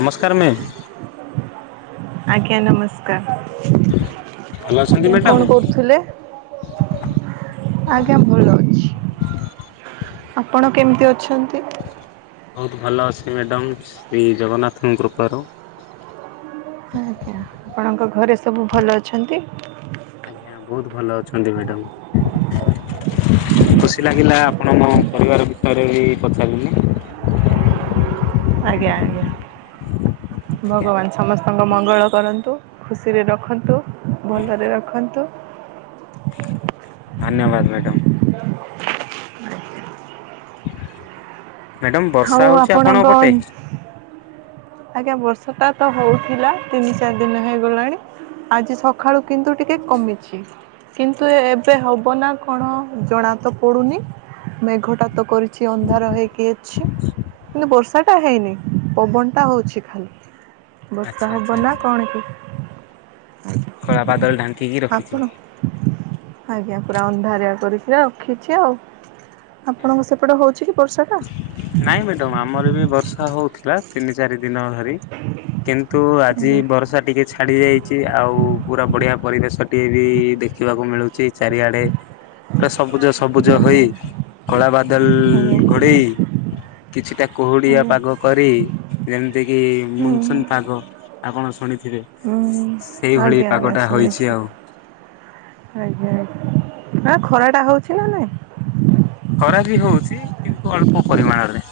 ନମସ୍କାର ମ୍ୟାମ୍। ଆଜ୍ଞା ନମ ସ୍କାର ଭଲ ଅଛନ୍ତି ଆଜ୍ଞା ମ୍ୟାଡ଼ାମ? କଣ କରୁଥିଲେ? ଆଜ୍ଞା ଭଲ ଅଛି। ଆପଣ କେମିତି ଅଛନ୍ତି? ବହୁତ ଭଲ ଅଛି ମ୍ୟାଡ଼ମ୍ ଶ୍ରୀ ଜଗନ୍ନାଥଙ୍କ କୃପାରୁ। ଆଜ୍ଞା, ଆପଣଙ୍କ ଘରେ ସବୁ ଭଲ ଅଛନ୍ତି? ଆଜ୍ଞା ବହୁତ ଭଲ ଅଛନ୍ତି ମ୍ୟାଡ଼ାମ୍। ଖୁସି ଆଜ୍ଞା। ଲାଗିଲା ଆପଣ ମୋ ପରିବାର ବିଷୟରେ ବି ପଚାରିଲେ। ଆଜ୍ଞା ଆଜ୍ଞା, ଆଜ୍ଞା ଭଗବାନ ସମସ୍ତଙ୍କ ମଙ୍ଗଳ କରନ୍ତୁ। ଖୁସିରେ ରଖନ୍ତୁ, ଭଲରେ ରଖନ୍ତୁ। ଧନ୍ୟବାଦ ମ୍ୟାଡ଼ାମ୍। ମ୍ୟାଡ଼ାମ ବର୍ଷା ହୋଉ ହଉଛି ଆପଣଙ୍କ ପଟେ? ଆଜ୍ଞା ବର୍ଷାଟା ତ ହଉଥିଲା ତିନି, ଚାରି ଦିନ ହେଇଗଲାଣି। ଆଜି ସକାଳୁ କିନ୍ତୁ ଟିକେ କମିଛି। କିନ୍ତୁ ଏବେ ହବ ନା କଣ ଜଣା ତ ପଡ଼ୁନି ମେଘଟା ତ କରି ଛି ଅନ୍ଧାର ହେଇକି ଅଛି। କିନ୍ତୁ ବର୍ଷା ଟା ହେଇନି। ପବନ ଟା ହଉଛି ଖାଲି। ଆଚ୍ଛା ବର୍ଷା ଆଚ୍ଛା ହବ ନା ଆଚ୍ଛା କଣ କି। କଳା ବାଦଲ ଢାଙ୍କିକି ରଖିଛି। ଆପଣ ଆଜ୍ଞା ପୁରା ଅନ୍ଧାରିଆ କରିକି ରଖିଛି ଆଉ। ଆପଣଙ୍କ ସେପଟେ ହଉଛି କି ବର୍ଷା ଟା? ନାଇଁ ମ୍ୟାଡାମ ଆମର ବି ବର୍ଷା ହଉଥିଲା। ତିନି ଚାରି ଦିନ ଧରି କିନ୍ତୁ ଆଜି ଆଜ୍ଞା ବର୍ଷା ଟିକେ ଛାଡି ଯାଇଛି ଆଉ ପୁରା ବଢିଆ ପରିବେଶ ଟିଏ ବି ଦେଖିବାକୁ ମିଳୁଛି ଚାରିଆଡେ। ପୁରା ସବୁଜ ସବୁଜ ଆଜ୍ଞା ହୋଇ କଳା ବାଦଲ ଆଜ୍ଞା ଘୋଡ଼େଇ କିଛିଟା କୁହୁଡିଆ ଆଜ୍ଞା ପାଗ କରି ଯେମିତି କିି ହୁଁ ମୁନସୁନ୍ ପାଗ ଆପଣ ଶୁଣିଥିବେ। ହୁଁ ସେଇଭଳି ଆଜ୍ଞା ପାଗ ଆଜ୍ଞା ଟା ହୋଇଛି ଶୁଣିଛି ଆଉ। ଆଜ୍ଞା ଆଜ୍ଞା, ନା ଖରା ଟା ହଉଛି ନା ନାଇଁ? ଖରା ବି ହଉଛି କିନ୍ତୁ ଅଳ୍ପ ପରିମାଣରେ।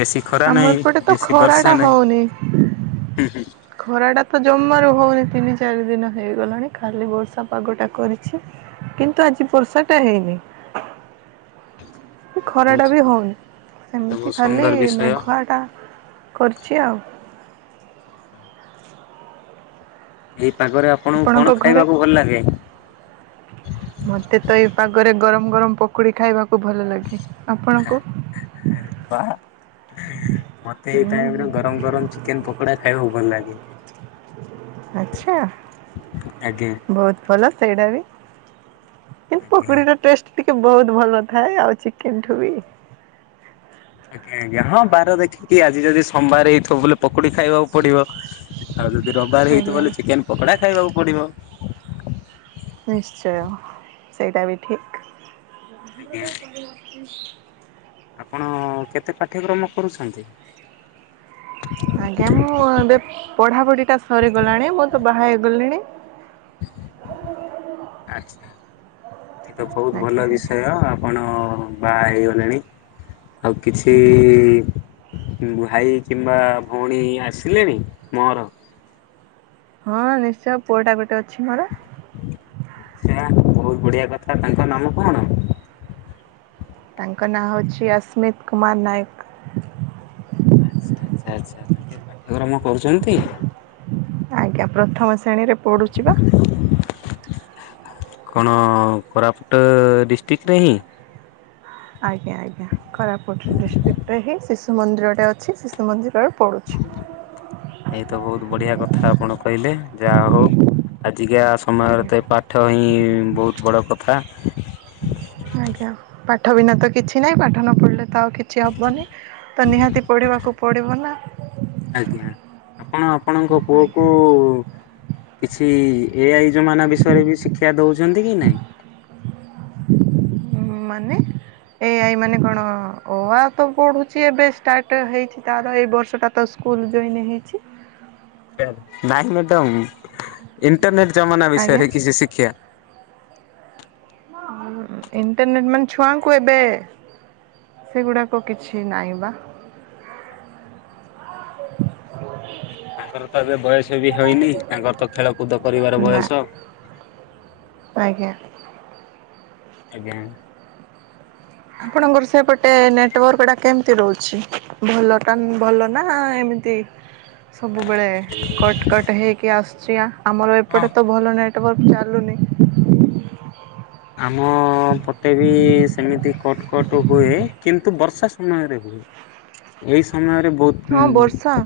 ବେଶୀ ଖରା ଆମ ନାହିଁ, ଏପଟେ ତ ବେଶୀ ଖରାଟା ବର୍ଷା ନାହିଁ। ହଉନି ହୁଁ ହୁଁ। ଖରାଟା ତ ଜମାରୁ ହଉନି ତିନି ଚାରି ଦିନ ହେଇଗଲାଣି। ଖାଲି ବର୍ଷା ପାଗଟା କରିଛି। କିନ୍ତୁ ଆଜି ବର୍ଷା ଟା ହେଇନି। ଖରା ବହୁତ ଟା ବି ହଉନି। ଏଇଟା ବହୁତ ସେମିତି ଖାଲି ସୁନ୍ଦର ବିଷୟ ମେଘୁଆଟା କରିଛି ଆଉ। ସେ ହ [unintelligible] ଏଇ ପାଗରେ ଆପଣଙ୍କୁ କଣ ଆପଣଙ୍କ ଘରେ? ଖାଇବାକୁ ଭଲ ଲାଗେ? ମତେ ତ ଏଇ ପାଗରେ ଗରମ ଗରମ ପକୁଡ଼ି ଖାଇବାକୁ ଭଲ ଲାଗେ। ଆପଣଙ୍କୁ? ପା ମତେ ଏଇ ହୁଁ ଟାଇମରେ ଗରମ ଗରମ ଚିକେନ୍ ପକୋଡ଼ା ଖାଇବାକୁ ଭଲ ଲାଗେ। ଆଛା, ଆଜ୍ଞା। ବହୁତ ଭଲ ସେଇଟା ବି। କିନ୍ତୁ ଆଜ୍ଞା। ପକୁଡିର ଟେଷ୍ଟ ଟିକେ ବହୁତ ଭଲ ଥାଏ ଆଉ ଚିକେନଠୁ ବି। ଆଜ୍ଞା ଆଜ୍ଞା, ହଁ ବାର ଦେଖିକି ଆଜି ଯଦି ସୋମବାର ହେଇଥିବ ବୋଲେ ପକୁଡି ଖାଇବ। ପଡିବ। ଆଉ ଯଦି ରବିବାର ହେଇଥିବ ଆଜ୍ଞା ବଲେ ଚିକେନ୍ ପକୋଡା ଖାଇବାକୁ ପଡିବ। ନିଶ୍ଚୟ ସେଇଟା ବି ଠିକ୍। ଆଜ୍ଞା ଆପଣ କେତେ ପାଠ୍ୟକ୍ରମ କରୁଛନ୍ତି? ଆଜ୍ଞା, ମୁଁ ଏବେ ପଢ଼ାପଢ଼ିଟା ସରିଗଲାଣି, ମୁଁ ତ ବାହା ହେଇଗଲିଣି। ଆଚ୍ଛା, ଏଇତ ବହୁତ ଆଜ୍ଞା ଭଲ ଆଜ୍ଞା ବିଷୟ ଆପଣ ବାହା ହେଇଗଲେଣି। ଆଉ କିଛି ଭାଇ କିମ୍ବା ଭଉଣୀ ଆସିଲେଣି ମୋର? ହଁ ନିଶ୍ଚୟ ପୁଅଟା ଗୋଟେ ଅଛି ମୋର। ଆଛା ବହୁତ ବଢିଆ କଥା ତାଙ୍କ ନାମ କଣ? ତାଙ୍କ ନାଁ ହୋଉଛି ଅସ୍ମିତ କୁମାର ନାୟକ। ଆଚ୍ଛା ଆଚ୍ଛା ଆଚ୍ଛା ତାଙ୍କେ ପାଠ୍ୟକ୍ରମ କରୁଛନ୍ତି? ଆଜ୍ଞା ପ୍ରଥମ ଶ୍ରେଣୀରେ ପଢୁଛି ବା। କଣ କୋରାପୁଟ ଡିଷ୍ଟ୍ରିକ ନାହିଁ? ଆଜ୍ଞା ଆଜ୍ଞା କୋରାପୁଟ ଡିଷ୍ଟିକ ଟେ ହେଇଛି ହିଁ ଶିଶୁ ମନ୍ଦିରଟେ ଅଛି ଶିଶୁ ମନ୍ଦିରରେ ପଡ଼ୁଛି। ଏଇ ତ ବହୁତ ବଢ଼ିଆ କଥା ଆପଣ କହିଲେ ଯାହା ହୋଉ। ଆଜିକା ସମୟରେ ଆଜ୍ଞା ତ ପାଠ ହିଁ ବହୁତ ବଡ଼ କଥା। ଆଜ୍ଞା ପାଠ ବିନା ତ କିଛି ନାହିଁ। ପାଠ ନ ପଢ଼ିଲେ ତ ଆଉ କିଛି ହବନି ତ ନିହାତି ପଢ଼ିବାକୁ ପଡ଼ିବ ନା। ଆଜ୍ଞା ଆପଣ ଆପଣଙ୍କ ପୁଅ ଆଜ୍ଞା କୁ କିଛି କି ଏଆଇ ଜମାନା ବିଷୟରେ ବି ଶିକ୍ଷା ଦଉଛନ୍ତି କି ନାଇଁ? ଉଁ ମାନେ? ଏଇ ଆଇ ମାନେ କଣ ଓ ଆ ତ ପଢୁଛି ଏବେ ଷ୍ଟାର୍ଟ ହେଇଛି ତାର ଏଇ ବର୍ଷଟା। ତ ସ୍କୁଲ ଜଏନ୍ ହେଇଛି। ନାଇଁ ମ୍ୟାଡ଼ାମ ଇଣ୍ଟରନେଟ ଜମାନା ଆଜ୍ଞା ବିଷୟରେ କିଛି ଶିକ୍ଷା। ଇଣ୍ଟରନେଟ ମାନେ ଛୁଆଙ୍କୁ ଏବେ ସେଗୁଡ଼ାକ କିଛି ନାହିଁ ବା। ହୁଁ। ତାଙ୍କର ତ ଏବେ ବୟସ ବି ହେଇନି ତାଙ୍କର ତ ଖେଳକୁଦ କରିବାର ନା ବୟସ। ଆଜ୍ଞା। ଆଜ୍ଞା। ଆପଣଙ୍କର ସେପଟେ ନେଟୱାର୍କ ଟା କେମିତି ରହୁଛି ଭଲ ଟା ଭଲ ନା ଏମ୍ ତି ସବୁବେଳେ କଟ୍ କଟ୍ ହେଇକି ଆସୁଛି ଆଁ। ଆମର ହଁ ଏପଟେ ତ ଭଲ ନେଟୱାର୍କ ଚାଲୁନି। ଆମ ପଟେ ବି ସେମିତି କଟ୍ କଟ ହୁଏ କିନ୍ତୁ ବର୍ଷା ସମୟରେ। ଏଇ ସମୟରେ ବହୁତ। ହଁ ବର୍ଷା।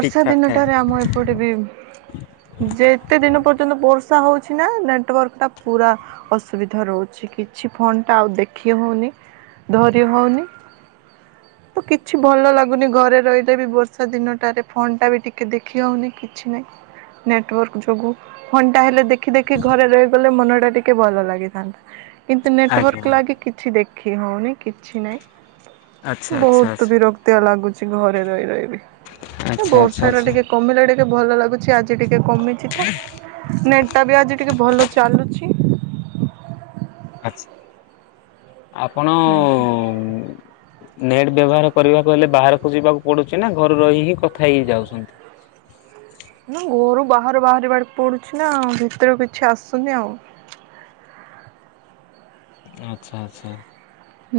ଠିକ୍ ଠାକ୍ ଥାଏ। ଦିନଟାରେ ଆମ ଏପଟେ ବି ଯେ ଏତେ ଦିନ ପର୍ଯ୍ୟନ୍ତ ବର୍ଷା ହୋଉଛି ନା ନେଟୱାର୍କଟା ପୁରା ଅସୁବିଧା ରହୁଛି କିଛି ଫୋନ୍ ଟା ଆଉ ଦେଖି ହୋଉନି ଧରି ହୋଉନି। ତ କିଛି ଭଲ ଲାଗୁନି ଘରେ ରହିଲେ ବି ବର୍ଷା ଦିନ। ଟାରେ ଫୋନ୍ ଟା ବି ଟିକେ ଦେଖି ହଉନି କିଛି ନାହିଁ ନେଟୱାର୍କ ଯୋଗୁ। ଫଣ୍ଡା ହେଲେ ଦେଖି ଦେଖି ଘରେ ରହିଗଲେ ମନ ଟା ଟିକେ ଭଲ ଲାଗିଥାନ୍ତା। କିନ୍ତୁ ଆଜ୍ଞା ନେଟୱାର୍କ ଲାଗି କିଛି ଦେଖି ହୋଉନି କିଛି ଆଚ୍ଛା ନାହିଁ ଆଚ୍ଛା ବହୁତ ଆଚ୍ଛା। ବିରକ୍ ତ ଲାଗୁଛି ଘରେ ରହି ରହିବି ଏ ଆଚ୍ଛା ଆଚ୍ଛା ବର୍ଷା ଟା ଆଚ୍ଛା ଟିକେ କମିଲା ଟିକେ ଟିକେ ଭଲ ଲାଗୁଛି ଆଜି ଟିକେ କମିଛି ତ ନେଟ୍ଟା ବି ଆଜି ଟିକେ ଭଲ ଚାଲୁଛି। ଆଚ୍ଛା ଆପଣ ଆଜ୍ଞା। ନେଟ୍ ବ୍ୟବହାର କରିବାକୁ ହେଲେ ବାହାରକୁ ଯିବାକୁ ପଡୁଛି ନା ଘରୁ ରହି ହିଁ କଥା ହେଇ ଯାଉଛନ୍ତି। ନା ଘୋରୁ ବାହାରୁ ବାହାରିବାକୁ ପଡୁଛି ନା ଆଉ ଭିତରୁ କିଛି ଆସୁନି ଆଉ। ଆଚ୍ଛା ଆଚ୍ଛା।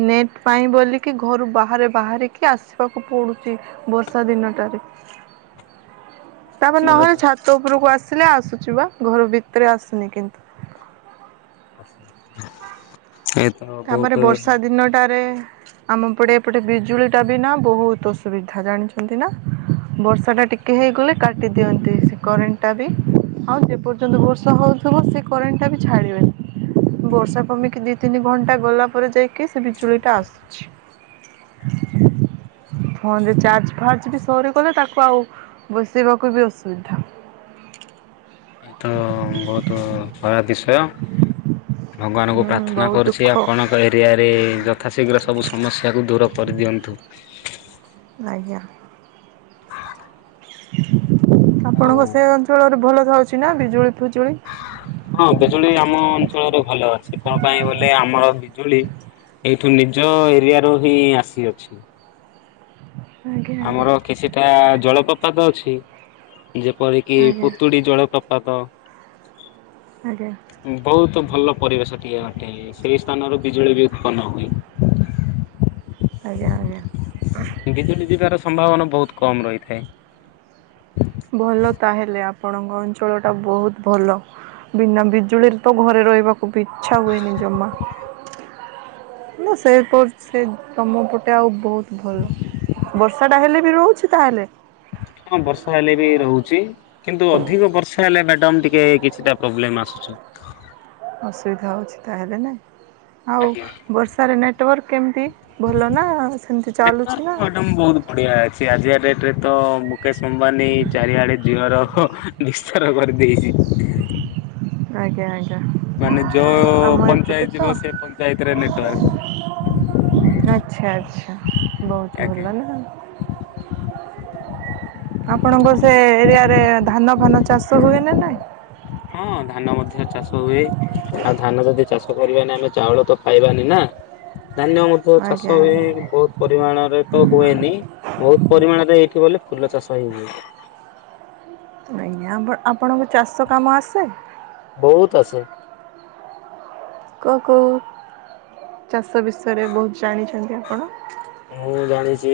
ନେଟ୍ ପାଇଁ ବୋଲିକି ଘରୁ ବାହାରେ ବାହାରିକି ଆସିବାକୁ ପଡୁଛି। ବର୍ଷା ଦିନଟାରେ। ତାପରେ ନହେଲେ ଛାତ ଉପରକୁ ଆସିଲେ ଆସୁଛି ବା ଘର ଭିତରେ ଆସୁନି କିନ୍ତୁ। ଆ [unintelligible] ତାପରେ ବର୍ଷା ଦିନଟାରେ ଆମ ପଟେ ଏପଟେ ବିଜୁଳିଟା ବି ନା ବହୁତ ଅସୁବିଧା ଜାଣିଛନ୍ତି ନା? ବର୍ଷାଟା ଟିକେ ହେଇଗଲେ କାଟି ଦିଅନ୍ତି, ସେ କରେଣ୍ଟଟା ବି ଆଉ ଯେପର୍ଯ୍ୟନ୍ତ ବର୍ଷା ହଉଛି ସମସ୍ତ ସେ କରେଣ୍ଟା ବି ଛାଡ଼ିବେନି ବର୍ଷା କମିକି ଦିଇ ତିନି ଘଣ୍ଟା ଗଲା ପରେ ଯାଇକି ସେ ବିଜୁଳି ଟା ଆସୁଛି। ଆଚ୍ଛା। ଫୋନରେ ଚାର୍ଜ ଫାର୍ଜ ବି ସହରେ ଗଲେ ତାକୁ ଆଉ ବସେଇବାକୁ ବି ଅସୁବିଧା। ଏ ତ ବହୁତ ଦୁଃଖର ବିଷୟ ଭଗବାନ୍ [unintelligible] ହୁଁ ପ୍ରାର୍ଥନା ବହୁତ ଦୁଃଖ କରୁଛି ଆପଣ ତା ଏରିଆରେ ଯଥାଶୀଘ୍ର ସବୁ ସମସ୍ୟାକୁ ଦୂର କରିଦିଅନ୍ତୁ। ଆଜ୍ଞା। ଆଉ ଆପଣଙ୍କ ସେ ଅଞ୍ଚଳରେ ଭଲ ଥାଉଛି ନା ବିଜୁଳି ଫୁଜୁଳି? ହଁ, ବିଜୁଳି ଆମ ଅଞ୍ଚଳରେ ଭଲ ଅଛି, କଣ ପାଇଁ ବୋଲେ ଆମର ବିଜୁଳି ଏଇଠୁ ନିଜ ଏରିଆ ରୁ ହିଁ ଆସିଅଛି। ଆଜ୍ଞା ଆଜ୍ଞା ଆମର କିଛିଟା ଜଳପ୍ରପାତ ଅଛି, ଯେପରିକି ଆଜ୍ଞା ପୁତୁଡ଼ି ଜଳପପ୍ ପ୍ରପାଦ। ଆଜ୍ଞା। ବହୁତ୍ ଭଲ ପରିବେଶ ଟିଏ ଅଟେ, ସେହି ସ୍ଥାନରୁ ବିଜୁଳି ବି ଉତ୍ପନ୍ନ ହୁଏ। ଆଜ୍ଞା, ଆଜ୍ଞା। ବିଜୁଳି ଯିବାର ସମ୍ଭାବନା ବହୁତ କମ୍ ରହିଥାଏ। ଭଲ ତାହେଲେ ଆପଣଙ୍କ ଅଞ୍ଚଳଟା ବହୁତ ଭଲ। ବିନା ବିଜୁଳିରେ ତ ଘରେ ରହିବାକୁ ବି ଇଚ୍ଛା ହୁଏନି ଜମା। ନା ସେଇ କରୁ ସେ ତମ ପଟେ ଆଉ ବହୁତ୍ ଭଲ, ବର୍ଷାଟା ହେଲେ ବି ରହୁଛି ତାହେଲେ? ହଁ ବର୍ଷା ହେଲେ ବି ରହୁଛି। କିନ୍ତୁ ଅଧିକ ବର୍ଷା ହେଲେ ମ୍ୟାଡାମ୍ ଟିକେ କିଛିଟା ପ୍ରୋବ୍ଲେମ ଆସୁଛି। ଆଉ ସେଇଟା ହେଉଛି ତାହେଲେ ନାଇଁ, ଆଉ ଆଜ୍ଞା। ବର୍ଷାରେ ନେଟୱାର୍କ କେମିତି? ଭଲ ନା ସେମିତି ଚାଲୁଛି ନେଟୟାର୍ ନା? [unintelligible] ବହୁତ୍ ବଢିଆ ଅଛି ଆଜିିକା ଡେଟ୍ ରେ ତ ମୁକେଶ ଅମ୍ବାନୀ ଚାରିଆଡେ ଜିଓର ନିସ୍ଥାର କରିଦେଇଛି। ଆଜ୍ଞା, ଆଜ୍ଞା। ମାନେ ଯୋଉ ଆମ ପଞ୍ଚାୟତ ଏପଟେ ତ ଯିବ ସେ ପଞ୍ଚାୟତରେ ନେଟୱାର୍କ। ଆଚ୍ଛା, ଆଚ୍ଛା ବହୁତ୍ ଆଜ୍ଞା ଭଲ ନା। ଆପଣଙ୍କ ସେ ଏରିଆ ରେ ଧାନ ଫାନ ଚାଷ ହୁଏନା ନାଇଁ? ହଁ ଧାନ ମଧ୍ୟ ଚାଷ ହୁଏ ଆଉ ଧାନ ଯଦି ଚାଷ କରିବାନି ଆମେ ଚାଉଳ ତ ପାଇବାନି ନା? ଧାନ୍ୟ ମଧ୍ୟ ଆଜ୍ଞା ଚାଷ ହୁଏ ଆଜ୍ଞା ବହୁତ ପରିମାଣରେ ତ ହୁଏନି। ବହୁତ ପରିମାଣରେ ଏଇଠି ବୋଲି ଫୁଲ ଚାଷ ହିଁ ହୁଏ। ନାଇ ଆମ୍ବ ଆପଣଙ୍କୁ ଚାଷ କାମ ଆସେ? ବହୁତ୍ ଆସେ। କ କଉଁ ଚାଷ ବିଷୟରେ ବହୁତ୍ ଜାଣିଛନ୍ତି ଆପଣ? ମୁଁ ଜାଣିଛି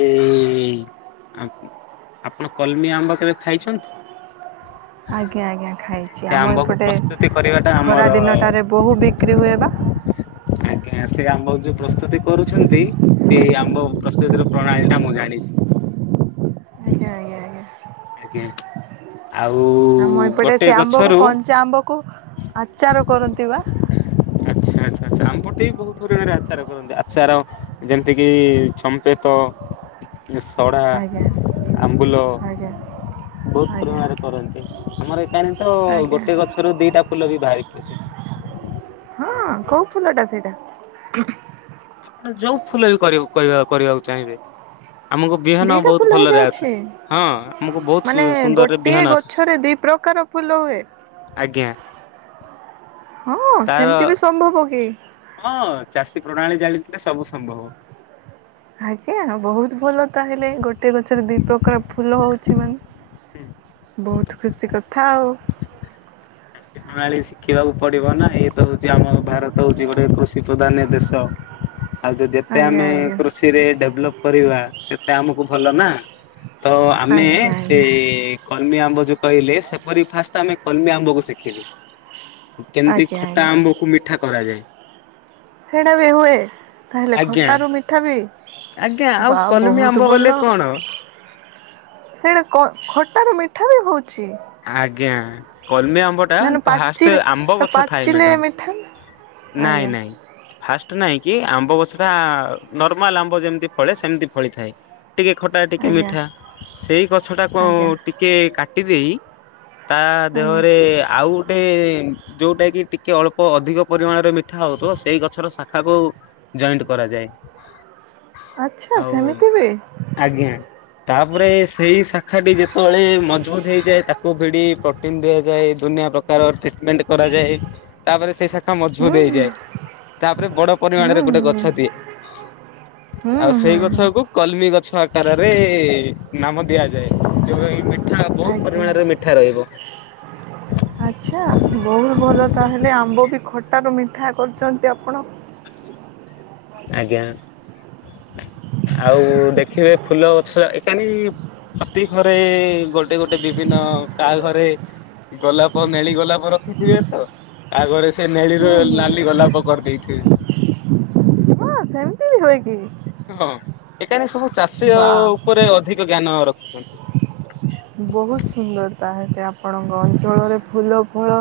ଆମ୍ ଆପଣ କଲମି ଆମ୍ବ କେବେ ଖାଇଛନ୍ତି? ଆଜ୍ଞା, ଆଜ୍ଞା ଖାଇଛି ସେ ଆମ ଆମ୍ବକୁ ଏପଟେ ପ୍ରସ୍ତୁତି କରିବାଟା ଖରା ଆମର ଦିନଟାରେ ବହୁ ବିକ୍ରି ହୁଏ ବା। ଆଜ୍ଞା ସେ ଆମ୍ବ ଯୋଉ ପ୍ରସ୍ତୁତି କରୁଛନ୍ତି ସେଇ ଆମ୍ବ ପ୍ରସ୍ତୁତିର ପ୍ରଣାଳୀ ଟା ମୁଁ ଜାଣିଛି। ଆଜ୍ଞା ଆଜ୍ଞା ଆଜ୍ଞା। ଆଜ୍ଞା ଆଉ ଗୋଟେ ଗଛରୁ କୋଉ ଆଚାର କରନ୍ତି ବା? ଆଚ୍ଛା ଆଚ୍ଛ ଆମ୍ ପଟେ ବି ବହୁତରିମାଣରେ ଆଚାର କରନ୍ତି ଆଚାର ଯେମିତିକି ଛମ୍ପେ ତ ସଡ଼ା ଆଜ୍ଞା ଆମ୍ବୁଲ ଆଜ୍ଞା ବହୁତ ଆଜ୍ଞା ପରିମାଣରେ କରନ୍ତି ଆମର ଏକାନ୍ତ ଆଜ୍ଞା ଗୋଟେ ଗଛରୁ ଦିଟା ଫୁଲ ବି ବାହାରି ପଡ଼ୁଛି। ହଁ କୋଉ ଫୁଲ ଟା ସେଇଟା? ଆପଣ ଯୋଉ ଫୁଲ ବି କରିବାକୁ କହିବା କରିବାକୁ ଚାହିଁବେ ଆମକୁ ବିହନ ଦିଟା ବହୁତ ଫୁଲ ଭଲରେ ଆସିଛି ହେଇଯାଉଛି ହଁ ଆମକୁ ବହୁତ୍ ମାନେ ସୁନ୍ଦରରେ ବିହନ ଆସୁଛି। ଫୁଲହୁଏ? ଆଜ୍ଞା। ହଁ ତାର ସେମିତି ବି ସମ୍ଭବ କି? ହଁ ଚାଷୀ ପ୍ରଣାଳୀ ଜାଳିଥିଲେ ସବୁ ସମ୍ଭବ। ଆଜ୍ଞା ବହୁତ ଭଲ ତାହେଲେ ଗୋଟେ ଗଛରେ ଦି ପ୍ରକାର ଫୁଲ ହଉଛି ମାନେ ବହୁତ ଖୁସି କଥା ଆଉ। ଏ ପ୍ରଣାଳୀ ଶିଖିବାକୁ ପଡ଼ିବ ନା ଏଇତ ହଉଛି ଆମ ଭାରତ ହଉଛି ଗୋଟେ କୃଷି ପ୍ରଧାନ୍ୟ ଦେଶ। [inaudible] ଆଉ ଯ ଯେତେ ଆଜ୍ଞା ଆମେ ଆଜ୍ଞା କୃଷିରେ ଡେଭଲପ୍ କରିବା ସେତେ ଆମକୁ ଭଲ ନା ତ ଆମେ ଆଜ୍ଞା ସେ ଆଜ୍ଞା କଲମି ଆମ୍ବ ଯୋଉ କହିଲେ ସେପରି ଫାଷ୍ଟ ଆମେ କଲମି ଆମ୍ବକୁ ଶି ଖିଲୁ କେମିତି ଆଜ୍ଞା ଖଟା ଆଜ୍ଞା ଆମ୍ବକୁ ମିଠା କରାଯାଏ। ସେଇଟା ବି ହୁଏ ତାହେଲେ ଆଜ୍ଞା ଖଟାରୁ ମିଠା ବି? ଆଜ୍ଞା ଆଉ ବା କଲମି ଆମ୍ବ ବହୁତୁ ବୋଲେ ଭଲ। କଣ ସେଇଟା କ ଖଟାରୁ ମିଠା ବି ହଉଛି? ଆଜ୍ଞା। କଲମି ଆମ୍ବ ଟା ଧାନ ଫାଷ୍ଟ ପାଚିଲେ ଆମ୍ବ ଗଛ ଥାଏ ପାଚିଲେ ମେଡମ୍ ମିଠା ନାଇଁ ଆଜ୍ଞା ନାଇଁ। ଫାଷ୍ଟ ନାହିଁ କି ଆମ୍ବ ଗଛ ଟା ନର୍ମାଲ ଆମ୍ବ ଯେମିତି ଫଳେ ସେମିତି ଫଳିଥାଏ ଟିକେ ଖଟା ଟିକେ ଆଜ୍ଞା ମିଠା ସେଇ ଗଛଟାକୁ ଆଜ୍ଞା ଟିକେ କାଟି ଦେଇ ତା ଆଜ୍ଞା ଦେହରେ ଆଉ ଗୋଟେ ଯୋଉଟା କି ଟିକେ ଅଳ୍ପ ଅଧିକ ପରିମାଣରେ ମି ଠା ହଉଥିବ ସେଇ ଗଛର ଶାଖାକୁ ଜଏଣ୍ଟ କରାଯାଏ। ଆଚ୍ଛା ଆଉ ସେମିତି ବି ଆଜ୍ଞା ତାପରେ ସେଇ ଶାଖା ଟି ଯେତେବେଳେ ମଜବୁତ ହେଇଯାଏ ତା ଭିଡ଼ି ପ୍ରଟିନ ଦିଆଯାଏ ଦୁନିଆ ପ୍ରକାର ଟ୍ରିଟମେଣ୍ଟ କରାଯାଏ ତାପରେ ସେଇ ଶାଖା ହୁଁ ମଜବୁତ ହେଇଯାଏ। ତାପରେ ବଡ଼ ହୁଁ ହୁଁ ପରିମାଣରେ ଗୋଟେ ଗଛ ଦିଏ। ହୁଁ ହୁଁ। ହୁଁ ଗଛ କୁ କଲମି ଗଛ ଆକାରରେ ନାମ ଦିଆଯାଏ ଯୋଉ [unintelligible] ଆଚ୍ଛା। ଆଚ୍ଛା ବହୁତ ଭଲ ତାହେଲେ ଆମ୍ବ ବି ଖଟାରୁ ମିଠା କରୁଛନ୍ତି ଆପଣ। ଆଜ୍ଞା ଆଉ ଦେଖିବେ ଫୁଲ ଗଛ ଏକାନି ହତି ଘରେ ଗୋଟେ ଗୋଟେ ବିଭିନ୍ନ କାହା ଘରେ ଗୋଲାପ ନେଳି ଗୋଲାପ ରଖିଥିବେ ତ କାହା ଘରେ ସେ ନେଳି ର ହୁଁ ହୁଁ ଲାଲି ଗୋଲାପ କରିଦେଇଥିବେ। ଅଁ ସେମତି ବି ହୋଇକି। ହଁ ଏକା ଯେ ସବୁ ଚାଷୀ ଅ ବା ଉପରେ ଅଧିକ ଜ୍ଞାନ ରଖିଛନ୍ତି। ବୋହୁତ ସୁନ୍ଦର ତାହେଲେ ଆପଣଙ୍କ ଅଞ୍ଚଳରେ ଫୁଲ ଫଳ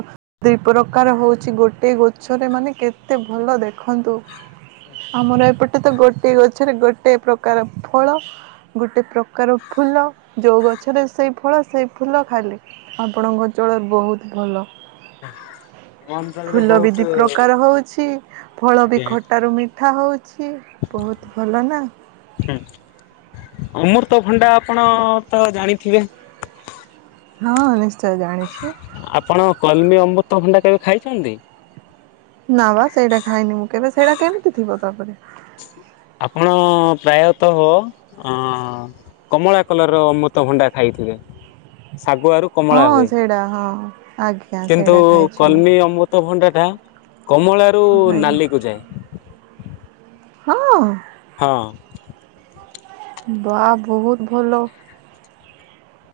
ଦି ପ୍ରକାର ହଉଛି ଗୋଟିଏ ଗଛରେ ମାନେ କେତେ ଭଲ ଦେଖନ୍ତୁ। ଆମର ଏପଟେ ତ ଗୋଟେ ଗଛରେ ଗୋଟେ ପ୍ରକାର ଫଳ‌। ଗୋଟେ ପ୍ରକାର ଫୁଲ ଯୋଉ ଗଛରେ ସେଇ ଫଳ ସେଇ ଫୁଲ ଖାଲି। ଆପଣଙ୍କ ଅଞ୍ଚଳ ବହୁତ ଭଲ। ଉଁ ଫୁଲ ବି ଦି ପ୍ରକାର ହଉଛି ଫଳ ବି ଆଜ୍ଞା ଖଟାରୁ ମି ଠା ହଉଛି ବହୁତ ଭଲ ନା। ଏଁ ଅମୁର୍ତ ଭଣ୍ଡା ଆପଣ ତ ଜାଣିଥିବେ? ହଁ ନିଶ୍ଚୟ ଜାଣିଛି। କଣ କଲ୍ମୀ ଅମ୍ବୃତଭଣ୍ଡା କେବେ ଖାଇଛନ୍ତି? ନାଁ ବା ସେଇଟା ଖାଇନି ମୁଁ କେବେ ସେଇଟା କେମିତି ଥିବ ତପରେ? ଆପଣ ପ୍ରାୟତଃ ଅଁ କମଳା କଲରର ରମୃତ ଭଣ୍ଡା ଖାଇଥିବେ ଶାଗୁଆରୁ କମଳା ହଁ ହୁଏ ସେଇଟା ହଁ ଆଜ୍ଞା କିନ୍ତୁ ସେଇଟା ଖାଇଛି ମୁଁ କଲମୀ ଅମୁ ତ ଭଣ୍ଡାଟା କମଳାରୁ ଆଜ୍ଞା ନାଲିକୁ ଯାଏ। ହଁ? ହଁ। ବା ବୋହୁତ ଭଲ।